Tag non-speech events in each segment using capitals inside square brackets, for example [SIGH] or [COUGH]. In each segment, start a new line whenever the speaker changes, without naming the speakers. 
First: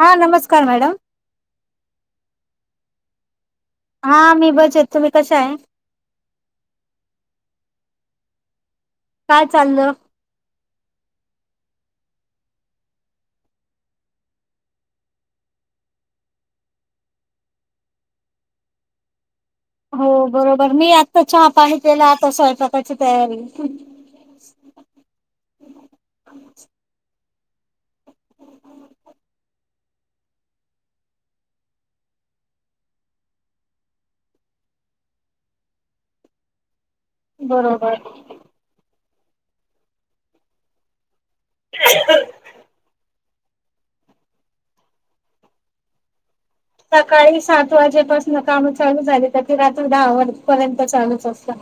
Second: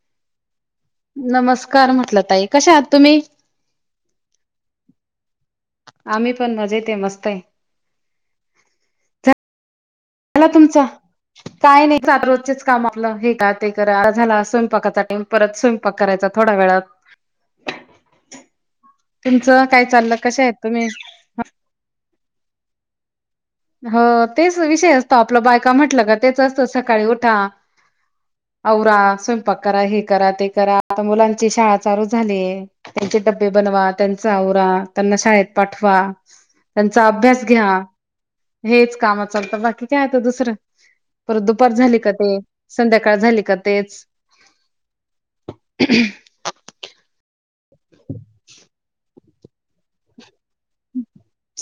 हा नमस्कार मॅडम
नमस्कार म्हटलं त एक कशा आहात तुम्ही
हा मी बसेत तुम्ही कश आहे
आम्ही पण मज येत मस्त आहे
काय चाललं
तुम काही नाही रोज काम आप हे का ते करा झाला स्वयंपाकाचा टाइम परत स्वयंपाक करायचा थोड्या वेळात तुमचं काय
हो
चाललं कशा आहेत
बरोबर
तुम्ही
मी आता चहा पाणी केला आता असयचा त
हो तेच विषय असतो आपलं बायका म्हटलं का तेच असतं सकाळी उठा आवरा स्वयंपाक करा हे करा ते करा आ मुलांची शाळा चालू झाली त्यांचे डबबे बनवा त्यांचा आवरा त्यांना शाळेत पाठवा त्यांचा अभ्यास घ्या
बरोबर
तेच काम चालतं बाकी काय आहेता दुसरं परत दुपार झाली का ते संध्याकाळ झाली का तेच
सकाळी सात वाजेपासून काम चालू झाली तर रात्र दहा वर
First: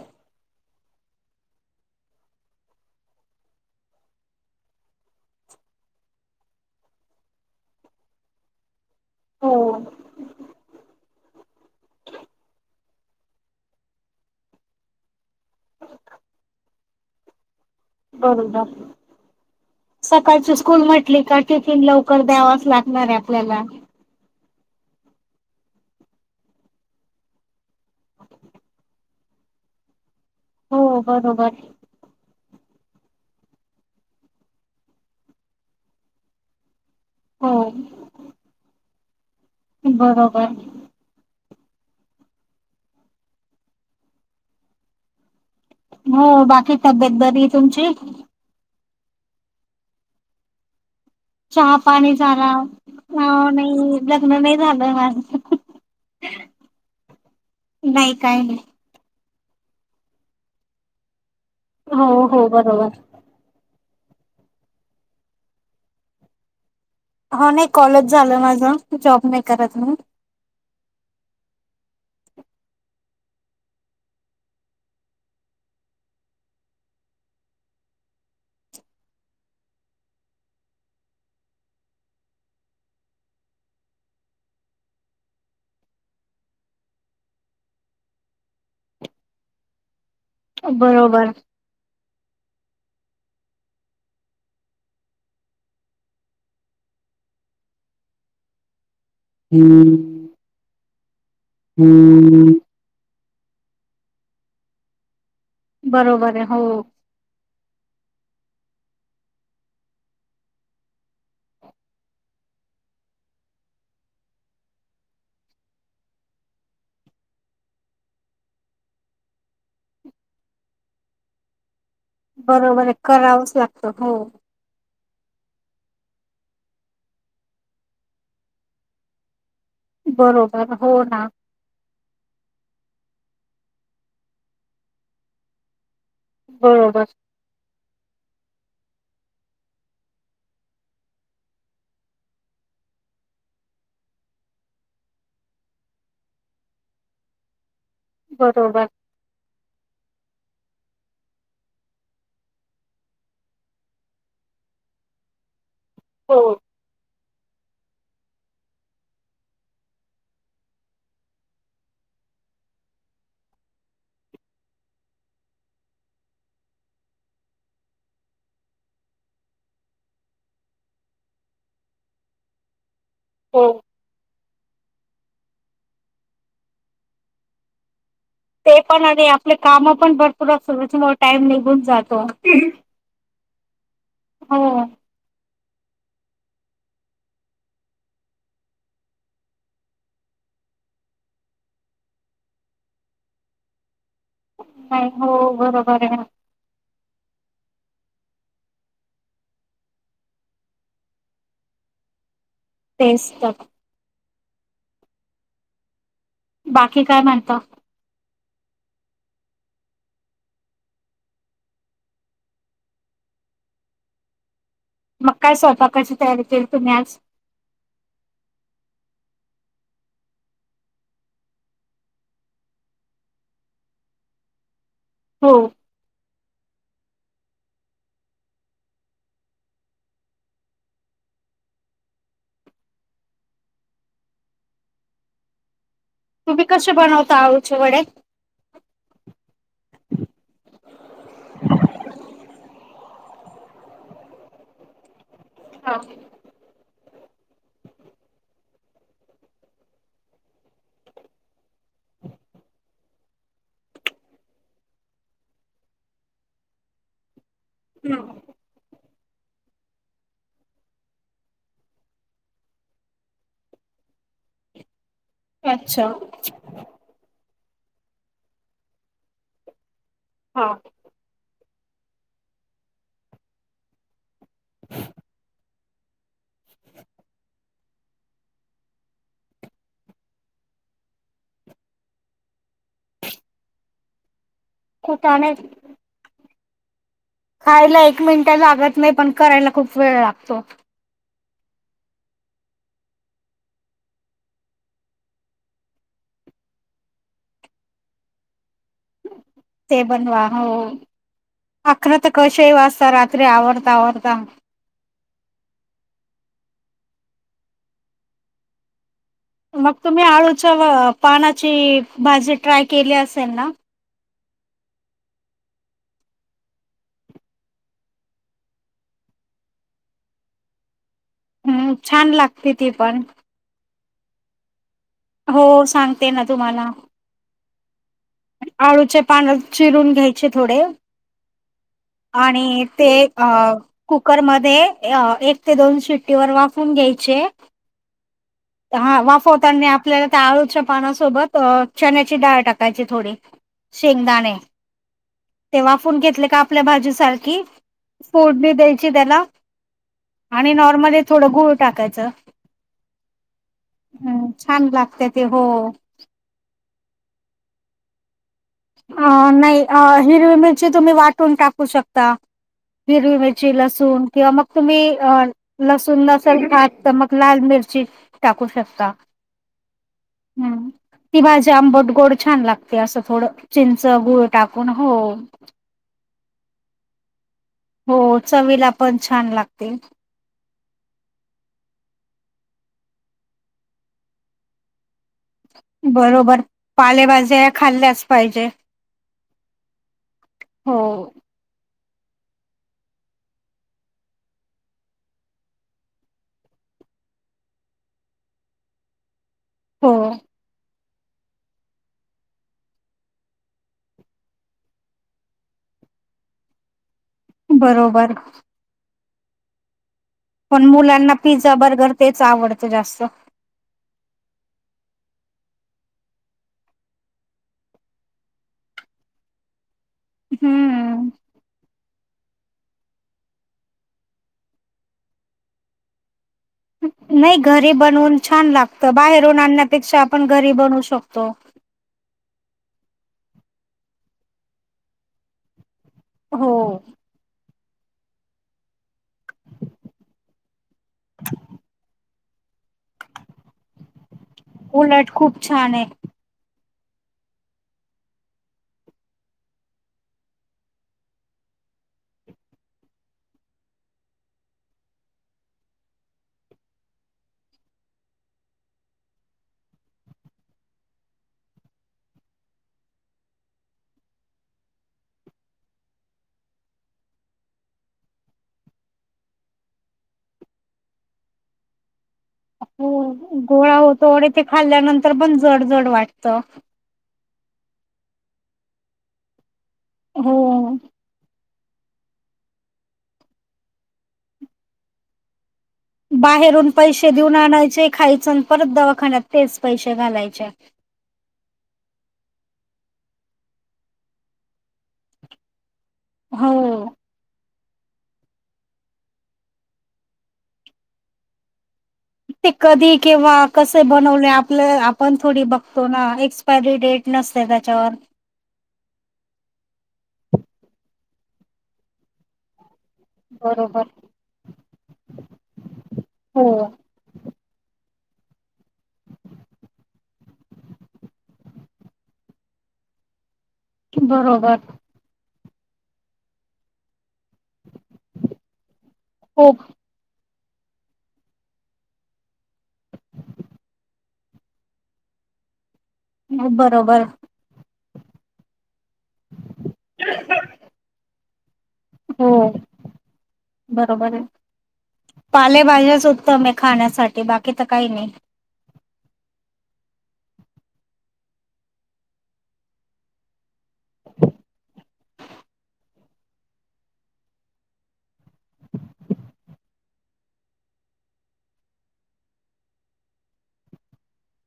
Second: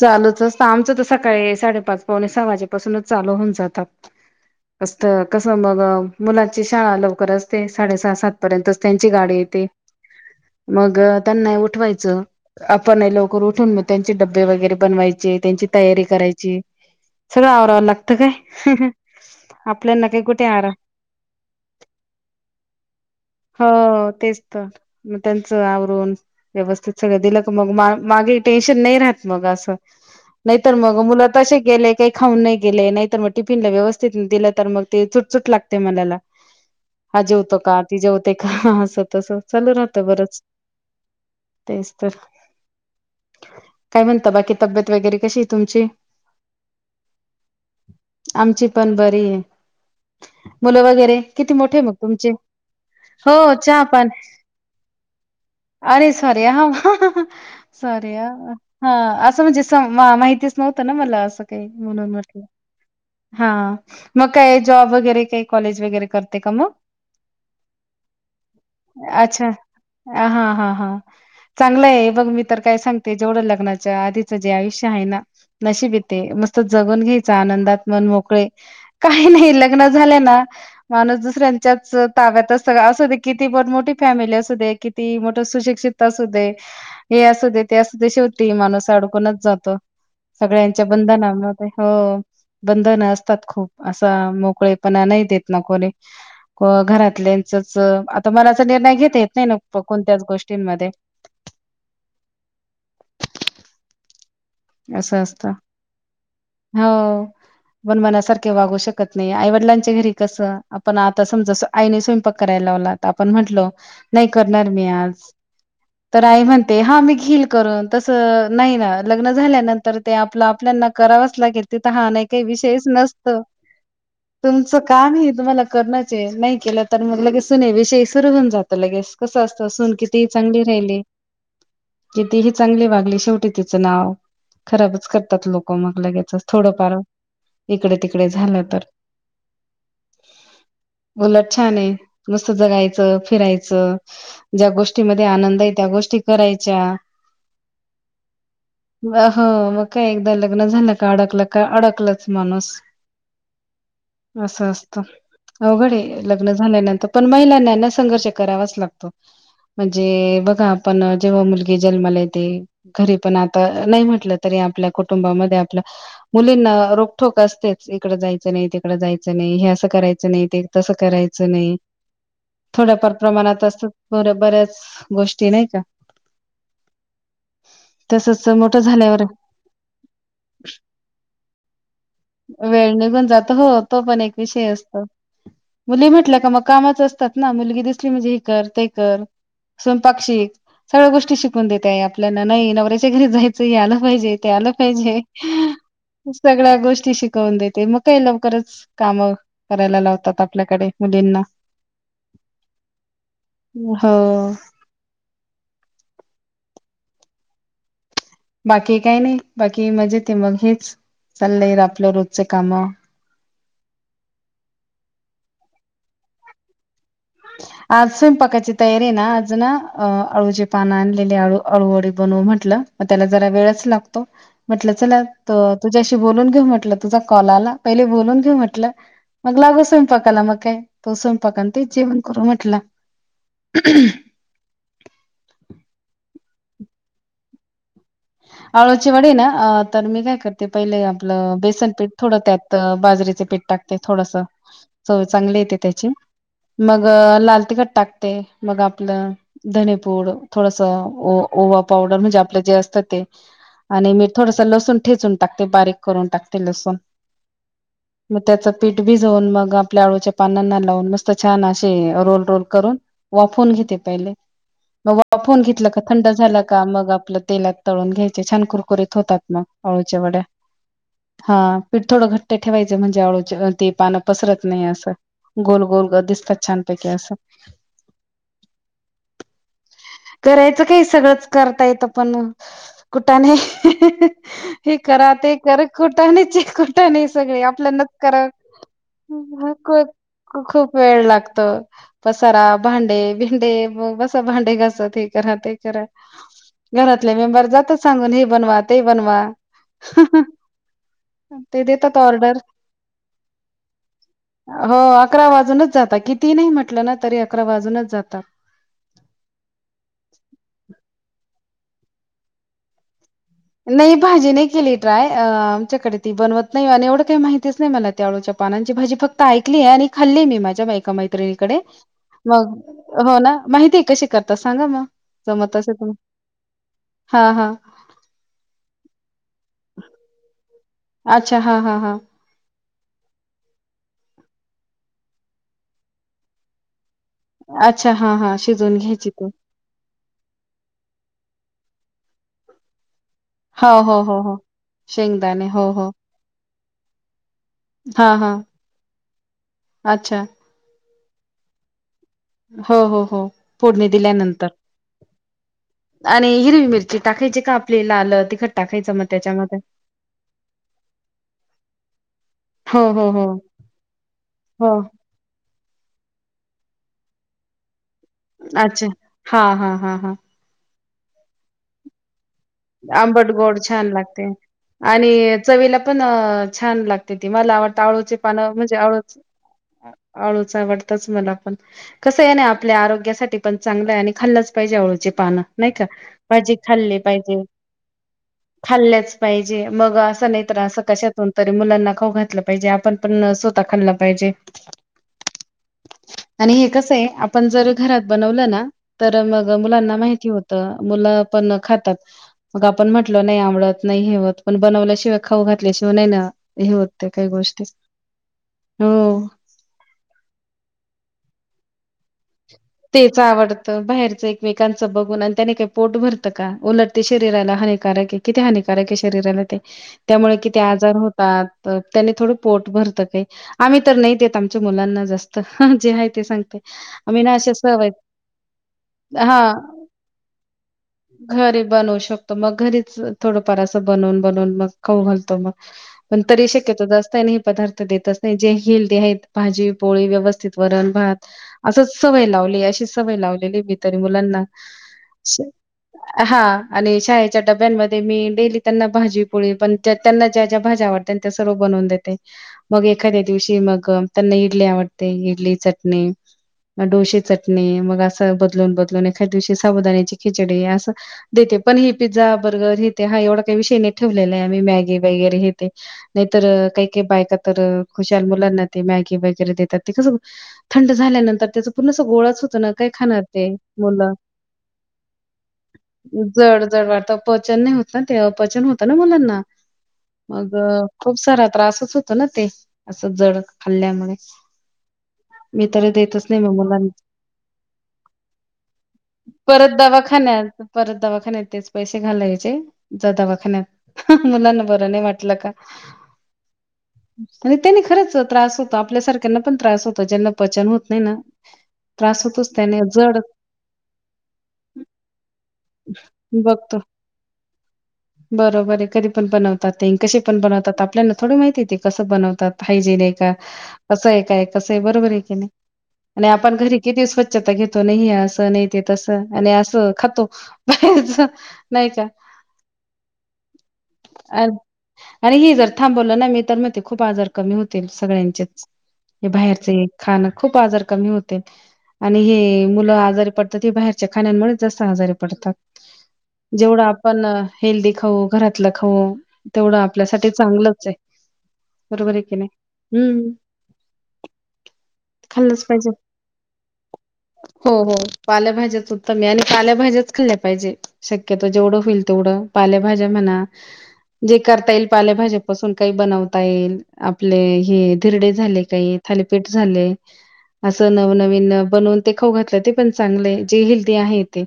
चालूच असत आमचं तस सकाळी साडेपाच पावणे सहा वाजेपासूनच चालू होऊन जातात अस कस मग मुलाची शाळा लवकरचते साडे सहा सात पर्यंत त्यांची गाडी
हो
येते मग त्यांना नाही उठवायचं आपण नाही लवकर उठून म त्यां डबबे वगैरे बनवाचे त्यांची तयारी कराय सग
बरोबर
आपल्याना काही कुठे
सकाळची
आराम
स्कूल म्हटली का टिफिन लवकर द्यावाच लागणार आहे आपल्याला
हो तेच तर मग त्यांचं आवरून व्यवस्थित सगळं दिलं क मग मा मागे टेन्शन नाही राहत मग असं नाहीतर
हो
मग मुला
बरोबर
तसे गेले काही खाऊन नाही गेले नाही तर मग टिफिन ला व्यवस्थित दिलं तर मग ते चुटचुट लागते मनाला हा
हो
जेवतो का ती जेवते का अस तसं चालू राहत बरंच
बरोबर
तेच तर काय म्हणत बाकी तब्येत वगैरे कशी तुमची
हो बाकी तब्येत बरी आहे तुमची
आमची पण बरी आहे मुलं वगैरे किती
चहा
मोठे मग
पाणी
तुमचे
झाला
हो चहा
नाही
पान
लग्न नाही झालं माझं
अरे सॉरी ह सर
नाही
या
काय नाही
हा असं म्हणजे माहितीच नव्हतं ना मला असं. ते
हो
म्हणून म्हटलं
हो बरोबर.
हा. मग काय जॉब वगैरे काही कॉलेज वगैरे करते का मग
हा नाही कॉलेज झालं माझ जॉब नाही
अच्छा.
करत मी.
हां, हां, हां. [UNINTELLIGIBLE] तर काय सांगते जेवढं लग्नाच्या आधीच जे आयुष्य आहे ना नशिबिते मस्त जगून घ्यायच आनंदात मन मोकळे काही नाही लग्न झाल्या ना माणूस दुसऱ्यांच्याच ताब्यात असत असू दे किती मोठी फॅमिली असू दे किती मोठ सुशिक्षित असू दे हे असू दे ते असू दे शेवटी माणूस अडकूनच जातो. सगळ्यांच्या
बरोबर.
बंधनामध्येत हो बंधन असतात खूप असा मोकळेपणा नाही देत ना कोणी घरातल्याचच आता मनाचा निर्णय घेत येत नाही ना कोणत्याच गोष्टींमध्ये
[UNINTELLIGIBLE]
असं असतं
बरोबर आहे हो.
पण मनासारखे वागू शकत नाही आईवडिलांच्या घरी कसं आपण आता समजा आईने स्वयंपाक करायला लावला तर आपण म्हटलो नाही करणार मी आज तर आई म्हणते हा मी घेईल करून तसं नाही ना ल झाल्यानंतर ते आपलं आपल्याना करावंच लागेल ह नाही काही विषयच
बरोबर आहे
नसत
करावंच लागतं हो.
तुमच काम हे तुम्हाला करणच हे नाही केलं तर मग लगेचन सुने विषयी सुर होऊन जातं लगेच कसं असत असून किती चांगले
बरोबर हो
राहिले.
ना
कितीही चांगली वागली शेवटी तिचं नाव खराबच करतात लोक मग लगेच थोडं फार
बरोबर
इकडे तिकडे झालं तर उलट छान आहे नुसत जगायचं फिरायचं ज्या गोष्टीमध्ये आनंद आहे त्या गोष्टी करायच्या
बरोबर
अ ह. का एकदा लग्न झालं का अडकलं का अडकलच माणूस असं असत अवघड आहे
हो
लग्न झाल्यानंतर पण महिलांना संघर्ष करावाच लागतो म्हणजे बघा आपण जेव्हा मुलगी जन्माला येते घरी पण आता नाही म्हटलं तरी आपल्या कुटुंबामध्ये आपल्या मुलींना रोखटोक असतेच इकड जायचं नाही तिकड जायचं नाही हे असं करायच नाही ते तसं करायचं नाही थोडफार
हो.
प्रमाणात असत बऱ्याच गोष्टी नाही का. तसच
ते
मोठं
पण
झाल्यावर
आणि आपले काम पण भरपूर सुर टाइम निघून जात
वेळ निघून जात हो तो पण एक
हो
विषय असतो मुली म्हटल्या का मग कामाच असतात ना मुलगी दिसली म्हणजे हे कर ते कर स्वयंपाक शिक सगळ्या गोष्टी शिकून देतय आपल्याला नाही नवऱ्याच्या घरी जायचं आलं पाहिजे ते आलं
नाही
पाहिजे
हो बरोबर आहे
सगळ्या गोष्टी शिकवून देते मग काही लवकरच काम करायला लावतात आपल्याकडे मुलींना
तेच तर.
हो [INAUDIBLE]
बाकी काय म्हणत
बाकी काही नाही बाकी मजेत हाय मग हेच चाललंय आपलं रोजच काम
मग काय स्वतः कशी तयारी केल तुम्ही आज
आज स्वैपाकची तयारी ना आज ना अळूचे पान आणलेली अळूवडी बनवू म्हटलं मग त्याला जरा वेळच लागतो म्हटलं चल
हो
तुझ्याशी बोलून घेऊ म्हट तुझा कॉल आला पहिले बोलून घेऊ म्हटलं मग लागो स्वयंपाकाला मग काय तो स पका ते जेव करू म्हटलं
तुम्ही कसे बनवता अळूचे वडे
आळचचे वडे ना अ तर मी काय करते पहिले आपलं बेसन पीठ थोडं त्यात बाजरीेचे पीठ टाकते थोड चांगले येते त्याचे मग लाल तिखट टाकते मग आपलं धनीपूड थोडस ओ ओवा पावडर म्हणजे आपलं जे असतं ते आणि मी थोडस लसण ठेचून टाकते बारीक करून टाकते लसण मग त्याच पीठ छ वापवून घेतलं का
अच्छा
थंड झाला का मग आपलं तिला तळून घ्यायचे छान कुरकुरीत होतात ना होळ चवट
हा
हा पीठ थोडं घट्ट ठेयं म्हणजेळं ते पान पसरत नाही अस गोल गोलग दिसत छानपैकी अस असं करायचं काही सगळंच करता येत पण कुठा नाही हे करा
कुटाणे
ते कर खुटा च नाही सगळे
खायला
आपल्यानाच
एक
करा
मिनिट लागत नाही पण करायला खूप वेळ लागतो
खूप वेळ लागतो पसारा भांडे भिंडे बस भांडे घ क करा घरातले मेंबर जात सांगून हे बन
ते बनवा हो
ते देतात
अकरा तर
ऑर्डर
कश वाचता रात्री आवडता आवडता
हो अकरा वाजूनच जातात किती नाही म्हटलं ना तरी अकरा वाजूनच जातात
मग तुम्ही आळूच्या पानाची भाजी ट्राय केली अस ना
नाही भाजी नाही केली ट्रय आमच्याकडे ती बनवत नाही आणि एवढं काही माहितीच नाही मला त्याळूच्या पानांची भाजी फक्त ऐकली आहे आणि खाल्ली मी माझ्या बायका माहिती
हम्म छान लागते
मग
ती पण
हो ना माहिती कशी करताात सांगा. मग जमत
हो
असेल तर
सांगते ना तुम्हाला
हां, हां.
आणिचे पाण्यात चिरून घ्यायचे थोडे
अच्छा. हा हा हा
आणि ते अ कुकर मध्ये एक ते दोन शिट्टी व वाफून घ्यायचे.
अच्छा हां, हां. शिजवून
हा
घ्यायची ती.
वाफवत आपल्याला त्या आळूच्या पानासोबत चण्याची डाळ टाकायची थोडी
हा हो हो हो
शेंगदाणे
हो शेंगदाणे
ते
हो हो
वाफून घेतले का आपल्या भाजूसारखी
हां, हां.
फोडनी द्यायची त्याला
अच्छा.
आणि नॉर्मली थोड गुळ टाकायच.
हो हो हो फोडणी
हम्म
दिल्यानतर
छान लागते ते हो
आणि हिरवी मिर ते टाकायचे का आपले लाल ते
अ नाही अ मिरची तुम्ही वाटून टाकू शकता
हो, हो,
हिरवी
हो.
मिरची लसूण किंवा मग
हो.
तुम्ही अ लसूण नसलं खात त मग लाल मिरची टाकू शकता
अच्छा हा हा हा हा.
हम्म ती भाजी आंबटगोड छान लागते असं थोडं
आंबट गोड
चिंच
छान
गुळ
लागते
टाकून हो
आणि चवीलापण छान लागते. ती भा
हो चवीला पण छान लागते.
आळूच आवडतच मला पण कस आहे ना आपल्या आरोग्यासाठी पण चांगल आणि खाल्लंच पाहिजे आळूचे पान नाही का
बरोबर
पाहिजे खाल्ले पाहिजे.
पालेभाज्या खाल्ल्याच पाहिजे
खाल्ल्याच पाहिजे मग असं नाही तर
हो
असं कशातून तरी मुलाना खाऊ घातले पाहिजे. आपण न स्वतः खाल्लं पाहिजे. आणि हे कसये आपण जर घरात बनवलना तर मग
हो
मुलांना माहिती होत. मुलं पण अ खातात. मग आपण म्हटल नाही आवडत नाही हेवत पण बनवल्याशिवाय खाऊ घातल्याशिवाय नाही ना हे होत. ते काही गोष्टी
बरोबर.
हु
पण मुलांना पिझ्झा बर्गर तेच आवड
तेच आवडतं बाहेरच एकमेकांचं बघून न. त्याने का पोट भरतं का उलट हानिकारक किती हानिकारके शरीराला ते त्यामुळे किती आजार
हं.
होतात त्याने थोडुक पोट भरत ते आम्ही तर नाही, देत आमच्या मुलांना जास्त जे आहे ते सांगते. आमी ना
नाही
अशे
घरी
स
बनवून छान लागत बाहेरून आणण्यापेक्षा आपण घरी बनवू शकतो
घरी बनवू शकतो मग घरीच थोडंफार असं बनवून बनवून मग खाऊ घालतो मग पण तरी
हो.
शक्यतो, जास्त ना हे पदार्थ. देतच नाही जे हेलदी ते आहेत, भाजी पोळी व्यवस्थित वरण भात असच सवय लावली. मी अशी सवय लावलेली तरी मुल मुलाना
उलट
स
खूप छान आहे.
हा आणि शाळेच्या डब्यांमध्ये मी डेली त्यांना भाजी पोळी पण त्यांना ज्या ज्या भाज्या आवडतात त्या सर्व बनवून देते मग एखाद्या दिवशी मग त्यांना इडली आवडते इडली चटणी मग डोशे चट णी मग अस बदलून बदलून एखाद्या दिवशी साबुदाण्याची खिचडी असं देते पण हे पिझ्झा बर्गर हेेते हा एवढा काही विषय नाही ठेवलेला आहे आम्ही मॅगी वगैरे हेेते नाहीतर काही काही बायका तर खुशाल मुलांना ते मॅगी वगैरे देतात ते कसं थंड झाल्यानंतर त्याच पूर्ण गोळा
हो गोळा होतो आणि ते खाल्ल्यानंतर पण जड जड वाटत.
जड जड वाटतं पचन नाही होत ना ते अपचन होत ना मुलांना. मग
हो.
खूप सारा त्रासच होत ना ते असं जड खाल्ल्यामुळे. मी तर देतच नाही मग
बाहेरून
मुलां
पैसे देऊन आणायचे, खायचं आणि परत दवाखान्यात तेच
परत
पैसे घालायचे.
दवाखान्यात परत दवाखान्यात तेच पैसे घालायचे जा दवाखान्यात मुलांना बरं नाही वाटलं का.
हो.
आणि त्यानी खरंच त्रास होतो आपल्या सारख्यांना पण त्रास होतो ज्यांना पचन होत नाही ना त्रास
ते
होतोच त्याने
कधी
जड
किंवा कसे बनवले आपलं आपण थोडी बघतो ना एक्सपायरी
बघतो
डेट नसते त्याच्यावर.
बरोबर आहे कधी पण बनवतात ते अन कसे पण बनवतात आपल्याला थोडी माहितीे ते कसं बनवतात. पाहिजे नाही का
बरोबर.
कसं आहे काय कसं आहे बरोबर आहे की नाही आणि
हो.
आपण घरी स्वच्छता घेतो नाही हे असं नाही ते तसं आणि असं खातो बाहेरच नाही का.
बरोबर.
आणि हे जर थांबवलं ना मी तर म्हणते खूप आजार कमी होतील सगळ्यांचेच हे
हो
बाहेरच खाण खूप आजार कमी होतील. आणि हे मुलं आजारी पडतात हे बाहेरच्या खाण्यामुळेच जास्त आजारी पडतात. जेवढं
बरोबर
आपण हेल्दी खाऊ घरातलं खाऊ तेवढं आपल्यासाठी चांगलंच आहे. बरोबर आहे
हो
की नाही हम्म
बरोबर आहे
खाल्लंच पाहिजे.
पालेभाज्याच उत्तम आहेत.
हो हो पाल्याभाज्याच उत्तम आहे आणि पालेभाज्याच खाल्ल्या पाहिजे शक्यतो जेवढ होईल तेवढ पालेभाज्या म्हणा जे करता येईल पालेभाज्या पासून काही बनता येईल आपले हे धिरडे झाले काही थालीपीठ झाली अस नवनवी न बनवून ते खाऊ घातलं. ते पण चांगलं आहे जे हेल्दी आहे ते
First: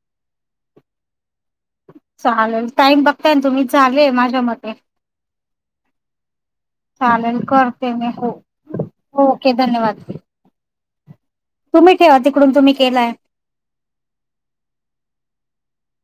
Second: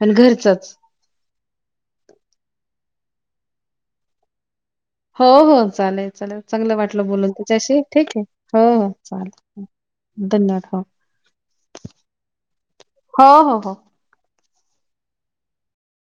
पण घरचच.
चालेल टाईम बघताय ना तुम्ही झाले माझ्या मते.
हो हो चालेल चालेल. चांगलं वाटलं बोलून
चालेल
तुमच्याशी
करते मी
ठीक आहे, हो हो
ओके
चालेल
धन्यवाद
धन्यवाद हो.
तुम्ही ठेवा तिकडून तुम्ही केलाय.
हो, हो, हो.